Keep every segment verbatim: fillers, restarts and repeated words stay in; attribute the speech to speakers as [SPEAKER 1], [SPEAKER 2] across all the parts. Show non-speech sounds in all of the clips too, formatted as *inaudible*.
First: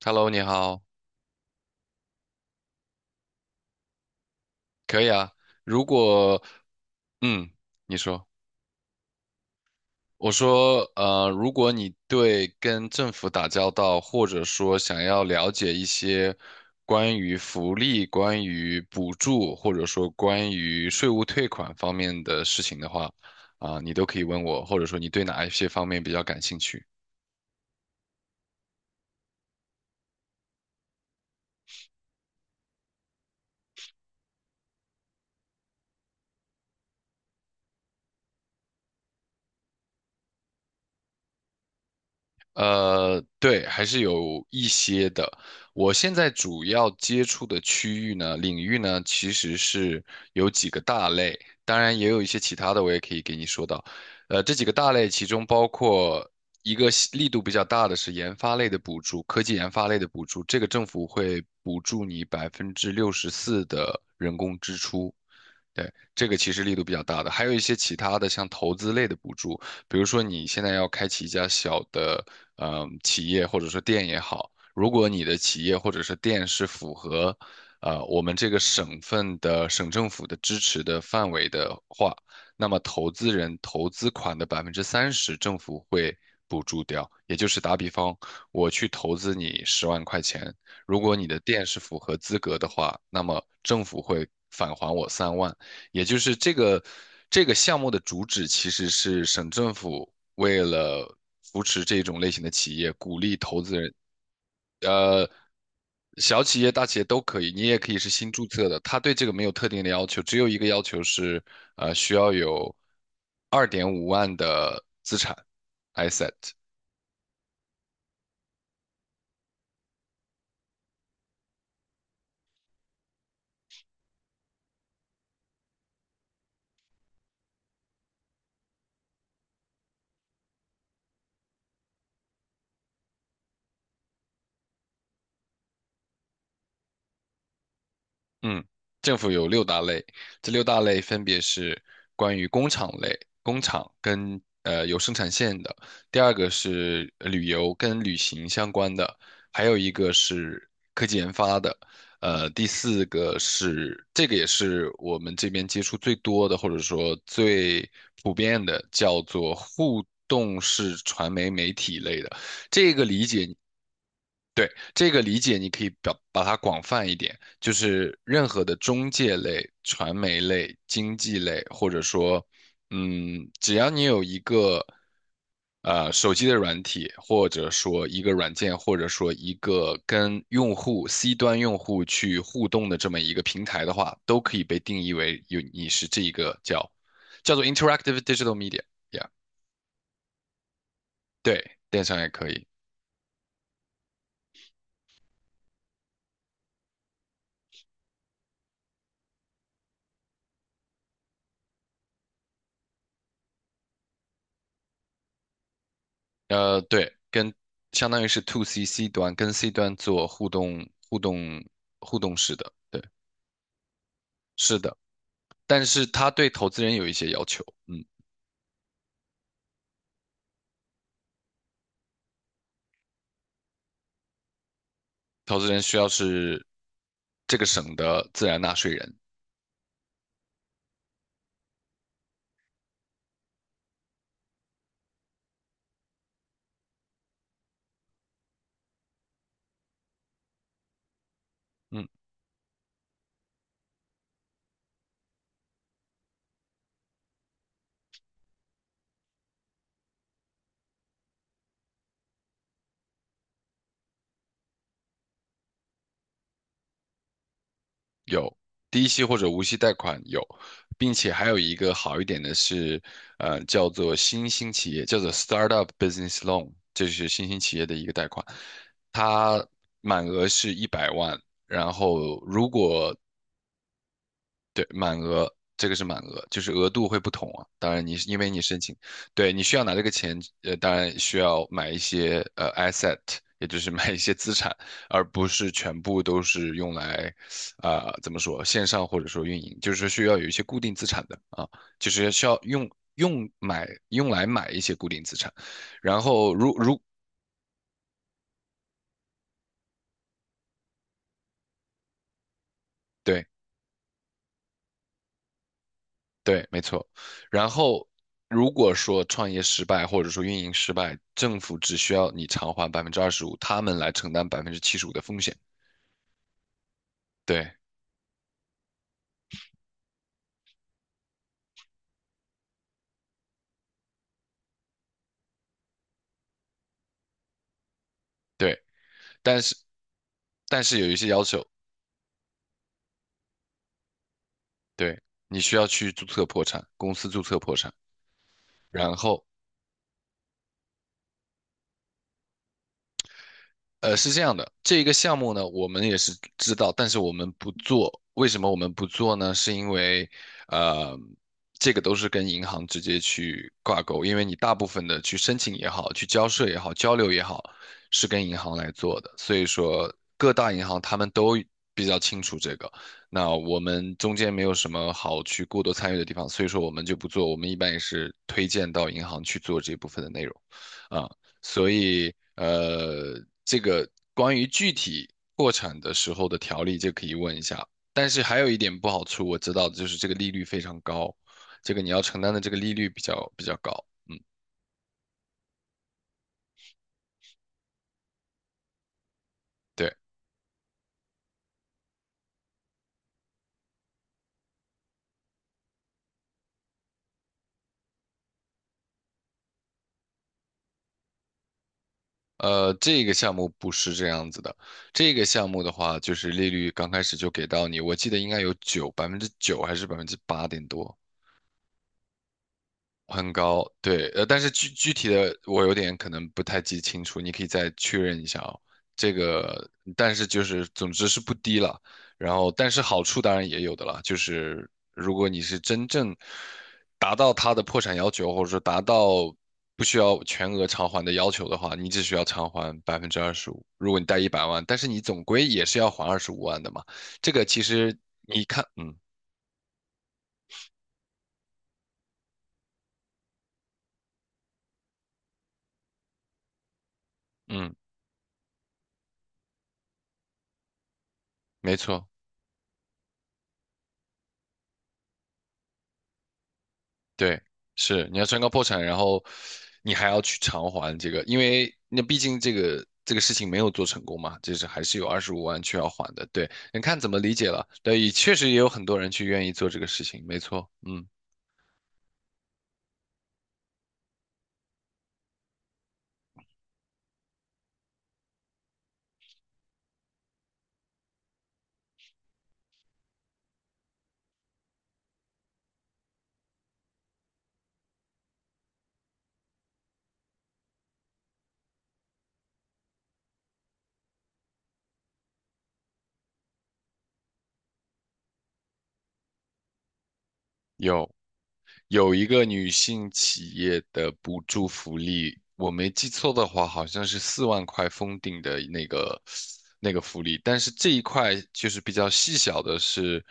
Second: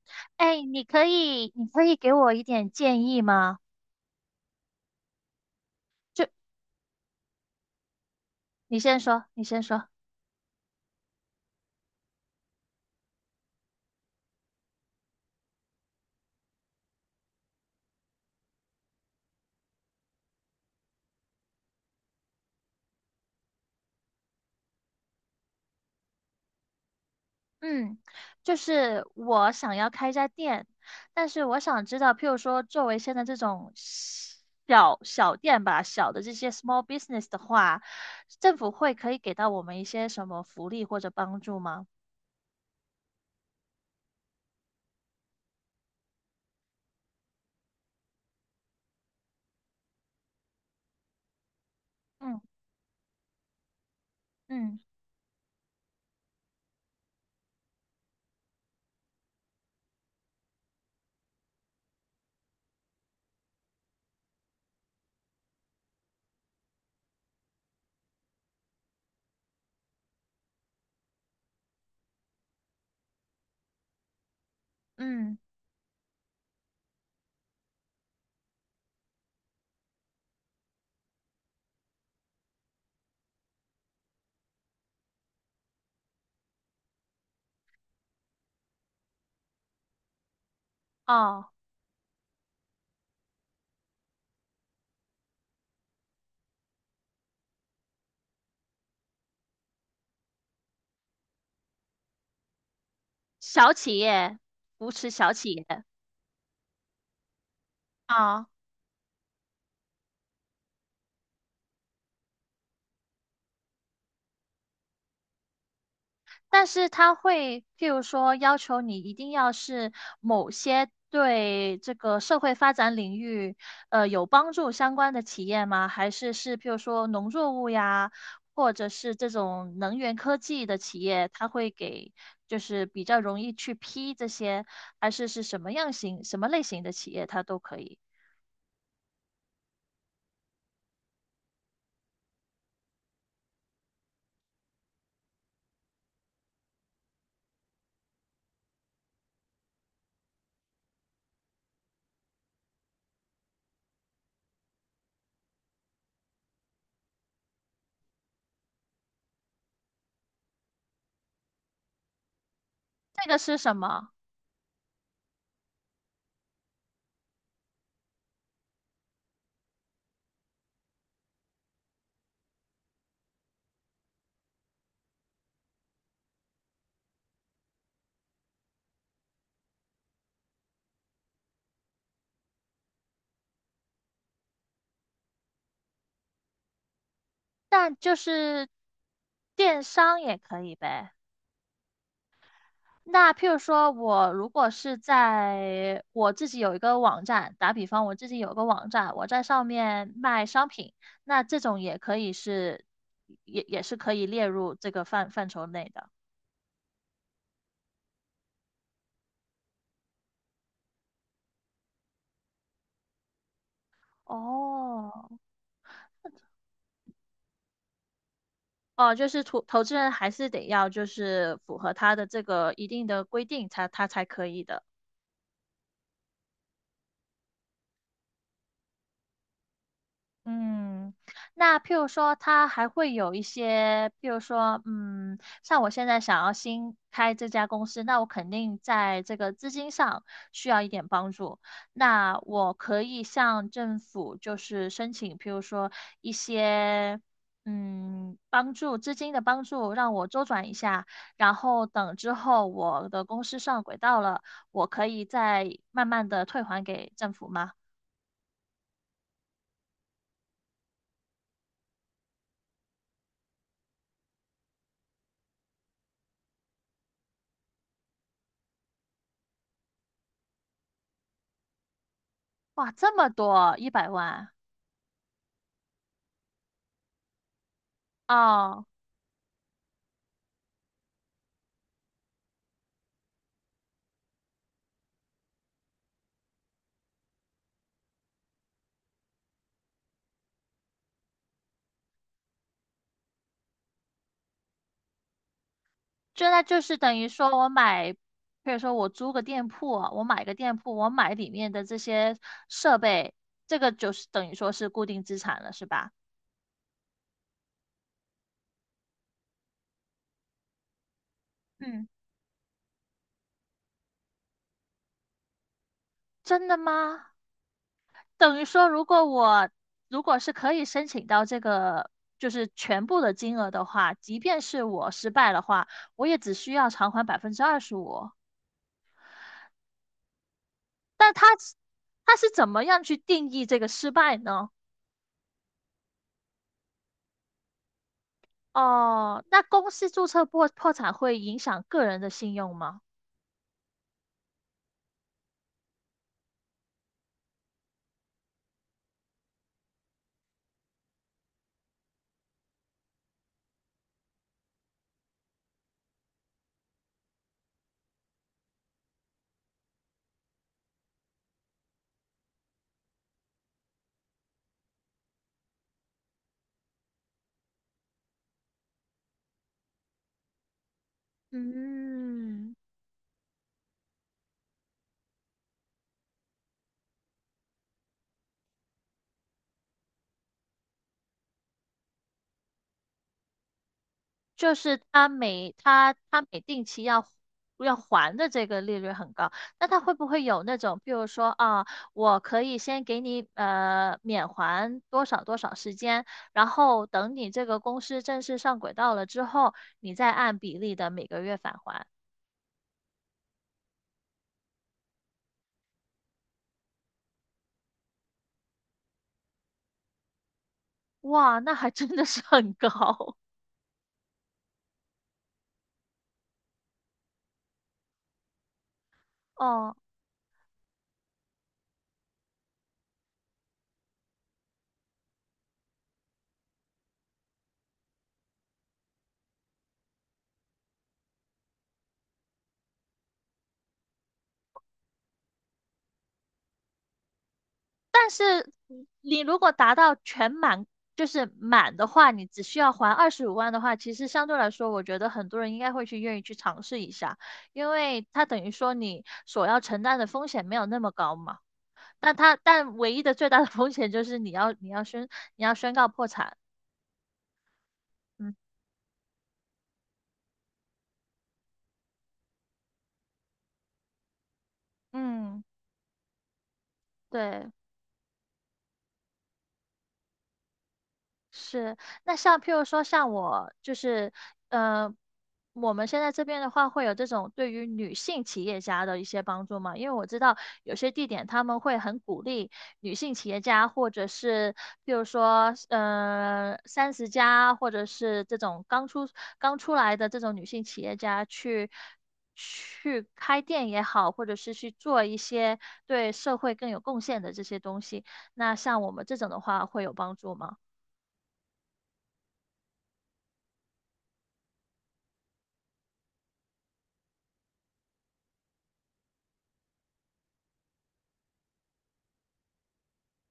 [SPEAKER 1] Hello，你
[SPEAKER 2] 哎，
[SPEAKER 1] 好，
[SPEAKER 2] 你可以，你可以给我一点建议吗？
[SPEAKER 1] 可以啊。如
[SPEAKER 2] 就
[SPEAKER 1] 果，嗯，你说，
[SPEAKER 2] 你先说，你先说。
[SPEAKER 1] 我说，呃，如果你对跟政府打交道，或者说想要了解一些关于福利、关于补助，或者说关于税务退款方面的事情的话，啊、你都可以问我，或者说你对哪一些方面比较感兴趣。
[SPEAKER 2] 嗯，就是我想要开一家店，但是我想知道，譬如说，作为现在这种小小店吧，小的这些 small business 的话，政府会可以给到我们一些什么福利或者帮助吗？
[SPEAKER 1] 呃，对，还是有一些的。我现在主要接触的区域呢，领域呢，其实是有几个大类，当然也有一些
[SPEAKER 2] 嗯
[SPEAKER 1] 其他的，我也可以给你说到。呃，这几个
[SPEAKER 2] 嗯
[SPEAKER 1] 大类，其中包括一个细力度比较大的是研发类的补助，科技研发类的补助，这个政府会补助你百分之六十四的人工支出。对，这个其实力度比较大的，还有一些其他的像投资类的补助，比如说你现在要开启一家小的呃企业或者说店也好，如果你的
[SPEAKER 2] 嗯，
[SPEAKER 1] 企业或者是店是符合呃我们这个省份的省政府的支持的范围的话，那么投资人投资款的百分之三十政府会补助掉，也就是打比方，我去投资你十万块钱，如果你的
[SPEAKER 2] 哦，
[SPEAKER 1] 店是符合资格的话，那么政府会返还我三万。也就是这个这个项目的主旨其实是省政府为了扶持这种类型的企业，鼓励投
[SPEAKER 2] 小
[SPEAKER 1] 资人，
[SPEAKER 2] 企业，扶持
[SPEAKER 1] 呃，
[SPEAKER 2] 小企业。
[SPEAKER 1] 小企业、大企业都可以，你也可以是新注册的，它对这个没有特定的要求，只有一个要求是，呃，需要有二点五万的资产 asset。
[SPEAKER 2] 但是他会，譬如说要求你一定要是某些对这个社会发展领域，呃，有帮助相关的企业吗？还是是譬如说农作物呀，或者是这种能源科技的企业，他会给就是比较容易去批这些，还是是什么样型、什么类型的企业，它都可以。
[SPEAKER 1] 嗯，政府有六大类，这六大类分别是关于工厂类，工厂跟呃有生产线的；第二个是呃旅游跟旅行相关的；还有一个是科技研发的；呃，第四个是这个也是我们这边接触最多的，或者说最普遍的，叫做互动式传媒媒体类的。这个理
[SPEAKER 2] 这个
[SPEAKER 1] 解
[SPEAKER 2] 是什么？
[SPEAKER 1] 对，这个理解，你可以表把它广泛一点，就是任何的中介类、传媒类、经济类，或者说，嗯，只要你有一个呃手机的软体，或者说一个软件，或者说一个跟用户 C 端用户去互动的这么一个平台的话，都可以被定义为有你是这一个叫叫做
[SPEAKER 2] 但就
[SPEAKER 1] interactive digital
[SPEAKER 2] 是
[SPEAKER 1] media，yeah，
[SPEAKER 2] 电商也可以呗。
[SPEAKER 1] 对，电商也可以。
[SPEAKER 2] 那譬如说，我如果是在我自己有一个网站，打比方，我自己有个网站，我在上面卖商品，那这种也可以是，也也是可以列入这个范范畴内的。
[SPEAKER 1] 呃，对，跟相当于是 to C C 端跟 C 端做互动、互动、互动式的，对，是的。
[SPEAKER 2] 哦，
[SPEAKER 1] 但是他对投资人有一些要求，嗯，
[SPEAKER 2] 哦，就是投投资人还是得要就是符合他的这个一定的规定才他才可以的。
[SPEAKER 1] 投资人需要是这个省的自然纳税人，
[SPEAKER 2] 嗯，那譬如说，它还会有一些，譬如说，嗯，像我现在想要新开这家公司，那我肯定在这个资金上需要一点帮助。
[SPEAKER 1] 嗯，
[SPEAKER 2] 那我可以向政府就是申请，譬如说一些，嗯，帮助资金的帮助，让我周转一下，然后等之后我的公司上轨道了，我可以再慢慢的退还给政府吗？
[SPEAKER 1] 有低息或者无息贷款有，并且还有一个好一点的是，呃，叫做新兴企业，叫做 startup business loan，这是新兴企业的一个贷款，它满额是一百万。然后，如
[SPEAKER 2] 哇，
[SPEAKER 1] 果
[SPEAKER 2] 这么多，一百万。
[SPEAKER 1] 对，满额，这个是满额，就是额度会不同啊。当然你，是因为你申
[SPEAKER 2] 哦，
[SPEAKER 1] 请，对，你需要拿这个钱，呃，当然需要买一些呃 asset，也就是买一些资产，而不是全部都是用来，啊、怎么说，线上或者说运营，就是需要有一些固定资产的啊，就是需要用用买用来买一些固定资产，然
[SPEAKER 2] 就
[SPEAKER 1] 后
[SPEAKER 2] 那
[SPEAKER 1] 如
[SPEAKER 2] 就是
[SPEAKER 1] 如。
[SPEAKER 2] 等于说我买，比如说我租个店铺啊我买个店铺，我买里面的这些设备，
[SPEAKER 1] 对，
[SPEAKER 2] 这个就是等于说是固定资产了，是吧？
[SPEAKER 1] 对，没错。然后，如果说创业失败或者说运营失败，政府只
[SPEAKER 2] 嗯，
[SPEAKER 1] 需要你偿还百分之二十五，他们来承担百分之七十五的风险。
[SPEAKER 2] 真的吗？
[SPEAKER 1] 对
[SPEAKER 2] 等于说如果我如果是可以申请到这个就是全部的金额的话，即便是我失败的话，我也只需要偿还百分之二十五。
[SPEAKER 1] 对，但是但是有一些
[SPEAKER 2] 但
[SPEAKER 1] 要
[SPEAKER 2] 他
[SPEAKER 1] 求，
[SPEAKER 2] 他是怎么样去定义这个失败呢？
[SPEAKER 1] 对，你需要去注册破产，公司注册破产，然后
[SPEAKER 2] 哦，那公司注册破破产会影响个人的信用吗？
[SPEAKER 1] 呃，是这样的，这个项目呢，我们也是知道，但是我们不做。为什么我们不做呢？是因为，呃，这个都是跟银行直接去挂钩，因为你大部分的去申请也好，去交税也好，交流也好，是跟银行来做的。所以说，各大银行他们都比较清楚这个。那我们中间没有什么好去过多参与的地方，所以说我们就不做。我们一般也是推荐到银行去做这部分的内容，啊、所以
[SPEAKER 2] 嗯，
[SPEAKER 1] 呃，这个关于具体破产的时候的条例，就可以问一下。但是还有一点不好处，我知道的就是这个利率非常高，这个你要承担的这个利率比较比较高。
[SPEAKER 2] 就是他每他他每定期要要还的这个利率很高，那他会
[SPEAKER 1] 对，
[SPEAKER 2] 不会有那种，比如说啊，我可以先给你呃免还多少多少时间，然后等你这个公司正式上轨道了之后，你再按比例的每个月返还。
[SPEAKER 1] 呃，这个项目不是这样子的，这个项目的话，就是利率刚开始就给到你，我记得应该有九百分之九还是百分之八点多，
[SPEAKER 2] 哇，那还真的是很高
[SPEAKER 1] 很高，对，呃，但是具具体的我有点可能不太记清楚，你可以再确认一下哦。这
[SPEAKER 2] *laughs*
[SPEAKER 1] 个，
[SPEAKER 2] 哦。
[SPEAKER 1] 但是就是总之是不低了，然后但是好处当然也有的啦，就是如果你是真正达到它的破产要求，或者说达到不需要全额偿还的要求的话，你只需要偿还百分之二十五。如果你贷一百万，但是你总归也是要还二十五万的嘛，这个其实你看，嗯
[SPEAKER 2] 你如果达到全满，就是满的话，你只需要还二十五万的话，其实相对来说，我觉得很多人应该会去愿意去尝试一下，因
[SPEAKER 1] 嗯，
[SPEAKER 2] 为它等于说你所要承担的风险没有那么高嘛。
[SPEAKER 1] 没错。
[SPEAKER 2] 但它但唯一的最大的风险就是你要你要宣你要宣告破产。
[SPEAKER 1] 对，是你要
[SPEAKER 2] 嗯，
[SPEAKER 1] 宣告破产，然后你还要去偿还这个，因为那毕竟这个这个事情没有做成功嘛，就是还是有二十五
[SPEAKER 2] 嗯，
[SPEAKER 1] 万去要还的。对，你看怎么理解
[SPEAKER 2] 对。
[SPEAKER 1] 了？对，也确实也有很多人去愿意做这个事情，没错，嗯，
[SPEAKER 2] 是，那像譬如说，像我就是，呃，我们现在这边的话，会有这种对于女性企业家的一些帮助吗？因为我知道有些地点他们会很鼓励女性企业家，或者是譬如说，呃，三十加，或者是这种刚出刚出来的这种女性企业家去去开店也好，或者是去做一些对社会更有贡献的这些东西。那像我们这种的话，会有帮助吗？
[SPEAKER 1] 有。有一个女性企业的补助福利，我没记错的话，好像是四万块封顶的那个那个福利。但是这一块就是比较细小的是，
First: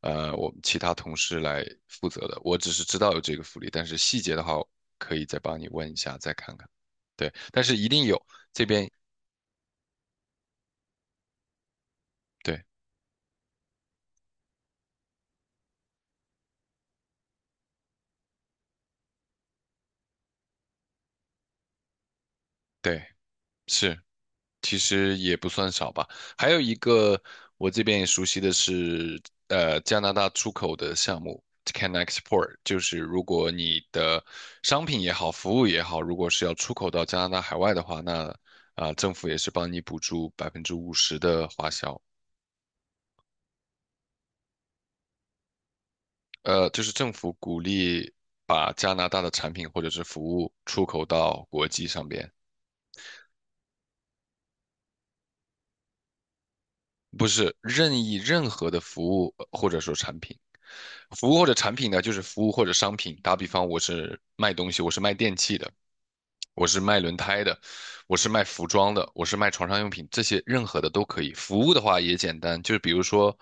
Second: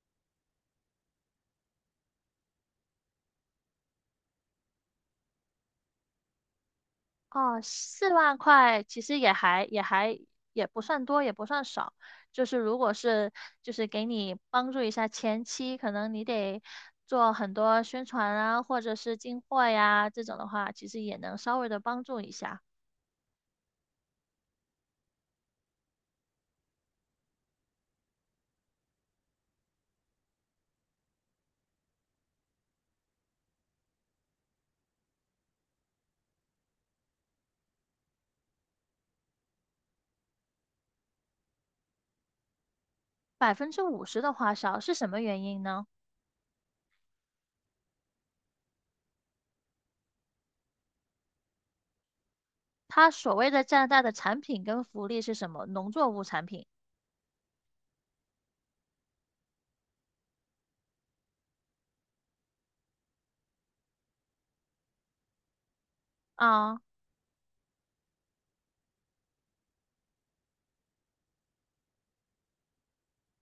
[SPEAKER 1] 呃，我们其他同事来负责的。我只是知道有这个福利，但是细节的话，可以再帮你问一下，再看看。对，
[SPEAKER 2] 哦，
[SPEAKER 1] 但是一定
[SPEAKER 2] 四
[SPEAKER 1] 有
[SPEAKER 2] 万
[SPEAKER 1] 这
[SPEAKER 2] 块
[SPEAKER 1] 边，
[SPEAKER 2] 其实也还也还也不算多，也不算少。就是
[SPEAKER 1] 对
[SPEAKER 2] 如果是就是给你帮助一下前期，可能你得做很多宣传啊，或者是进货呀这种的话，其实也能稍微的帮助一下。
[SPEAKER 1] 对是。其实也不算少吧。还有一个我这边也熟悉的是，呃，加拿大出口的项目 Can Export，就是如果你的商品也好，服务也好，如果是要出口到加拿大海外的话，那啊、政府也是帮你补助百分之五十的花销。
[SPEAKER 2] 百分之五十的花销是什么原因呢？
[SPEAKER 1] 呃，就是政府鼓励把加拿大的产品或者是服务出口到国际上边。
[SPEAKER 2] 它所谓的加拿大的产品跟福利是什么？农作物产品
[SPEAKER 1] 不是任意任何的服务呃或者说产品，服务或者产品呢，就是服务或者商品。打比方，我是卖东西，我是卖电器的，我是
[SPEAKER 2] 啊，
[SPEAKER 1] 卖轮胎的，我是卖服装的，我是卖床上用品，这些任何的都可以。服务的话也简单，就是比如说，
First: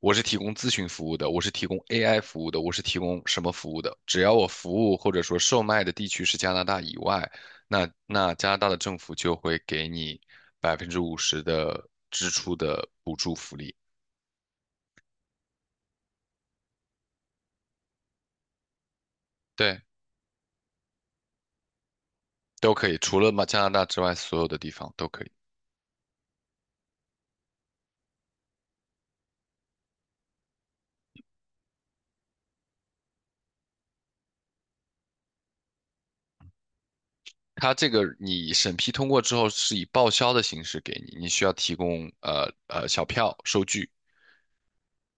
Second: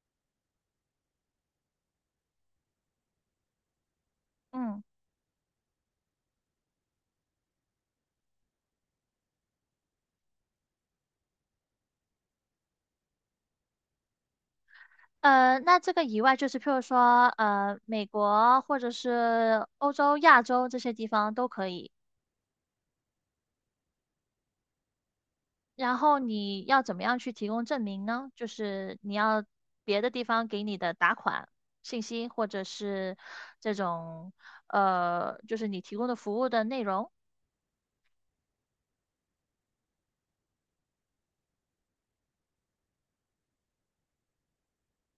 [SPEAKER 1] 我是提供咨询服务的，我是提供 A I 服务的，我是提供什么服务的，只要我服
[SPEAKER 2] 嗯。
[SPEAKER 1] 务或者说售卖的地区是加拿大以外，那那加拿大的政府就会给你百分之五十的支出的补助福利，
[SPEAKER 2] 呃，那这个以外，就是譬如说，呃，美国或者是
[SPEAKER 1] 对，
[SPEAKER 2] 欧洲、亚洲这些地方都可以。
[SPEAKER 1] 都可以，除了嘛加拿大之外，所有的地方都可以。
[SPEAKER 2] 然后你要怎么样去提供证明呢？就是你要别的地方给你的打款信息，或者是这种呃，就是你提供的服务的内容。
[SPEAKER 1] 它这个你审批通过之后是以报销的形式给你，你需要提供呃呃小票收据，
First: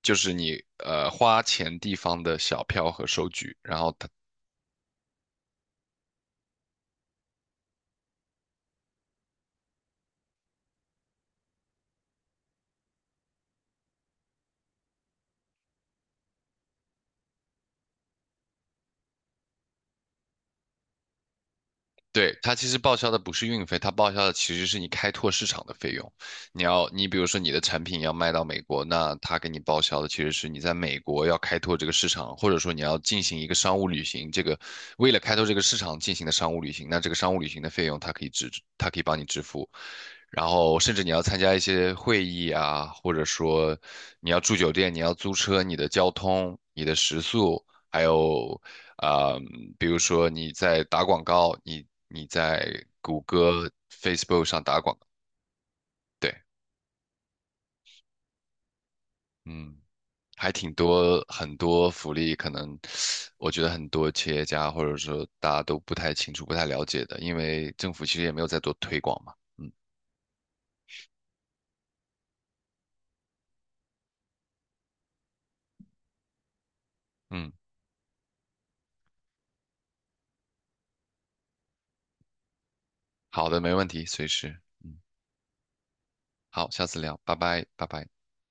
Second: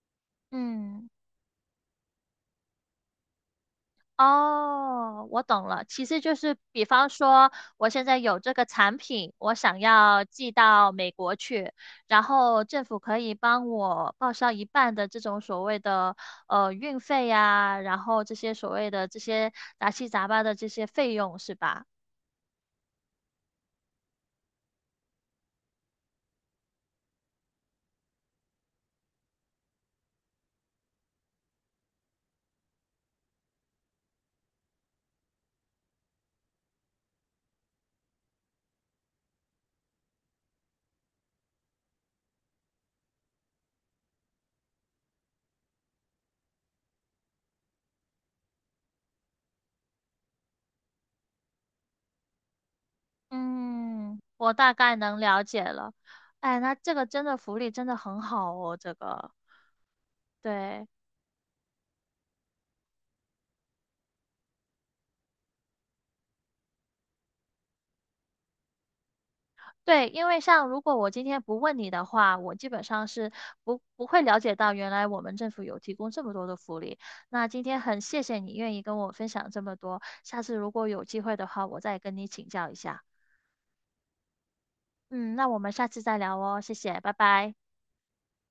[SPEAKER 1] 就是你呃
[SPEAKER 2] 嗯。
[SPEAKER 1] 花钱地方的小票和收据，然后它
[SPEAKER 2] 哦，我懂了。其实就是，比方说，我现在有这个产品，我想要寄到美国去，然后政府可以帮我报销一半的这种所谓的呃运费呀，然后这些所谓的这些杂七杂八的这些费用，是吧？
[SPEAKER 1] 对，它其实报销的不是运费，它报销的其实是你开拓市场的费用。你要，你比如说你的产品要卖到美国，那它给你报销的其实是你在美国要开拓这个市场，或者说你要进行一个商务旅行，这个为了开拓这个市场进行的商务旅行，那这个商务旅行的费用它可以支，它可以帮你支付。然后甚至你要参加一些会议啊，或者说你要住酒店，你要租车，你的交通、你的食宿，还有啊、呃比如说你在打广告，你你在谷歌、
[SPEAKER 2] 嗯，
[SPEAKER 1] Facebook
[SPEAKER 2] 我
[SPEAKER 1] 上
[SPEAKER 2] 大
[SPEAKER 1] 打广
[SPEAKER 2] 概
[SPEAKER 1] 告
[SPEAKER 2] 能了解了。
[SPEAKER 1] 对，
[SPEAKER 2] 哎，那这个真的福利真的很好哦，这个，
[SPEAKER 1] 嗯，还挺
[SPEAKER 2] 对。
[SPEAKER 1] 多很多福利，可能我觉得很多企业家或者说大家都不太清楚、不太了解的，因为政府其实也没有在做推广嘛，嗯
[SPEAKER 2] 对，因为像如果我今天不问你的话，我基本上是不不会了解到原来我们政府有提供这么多的福利。那
[SPEAKER 1] 嗯，
[SPEAKER 2] 今天很谢谢你愿意跟我分享这么多，下次如果有机会的话，我再跟你请教一下。
[SPEAKER 1] 好的，没问题，随时，
[SPEAKER 2] 嗯，那我们下次再聊哦，
[SPEAKER 1] 好，
[SPEAKER 2] 谢
[SPEAKER 1] 下次
[SPEAKER 2] 谢，拜
[SPEAKER 1] 聊，拜
[SPEAKER 2] 拜。
[SPEAKER 1] 拜，拜拜。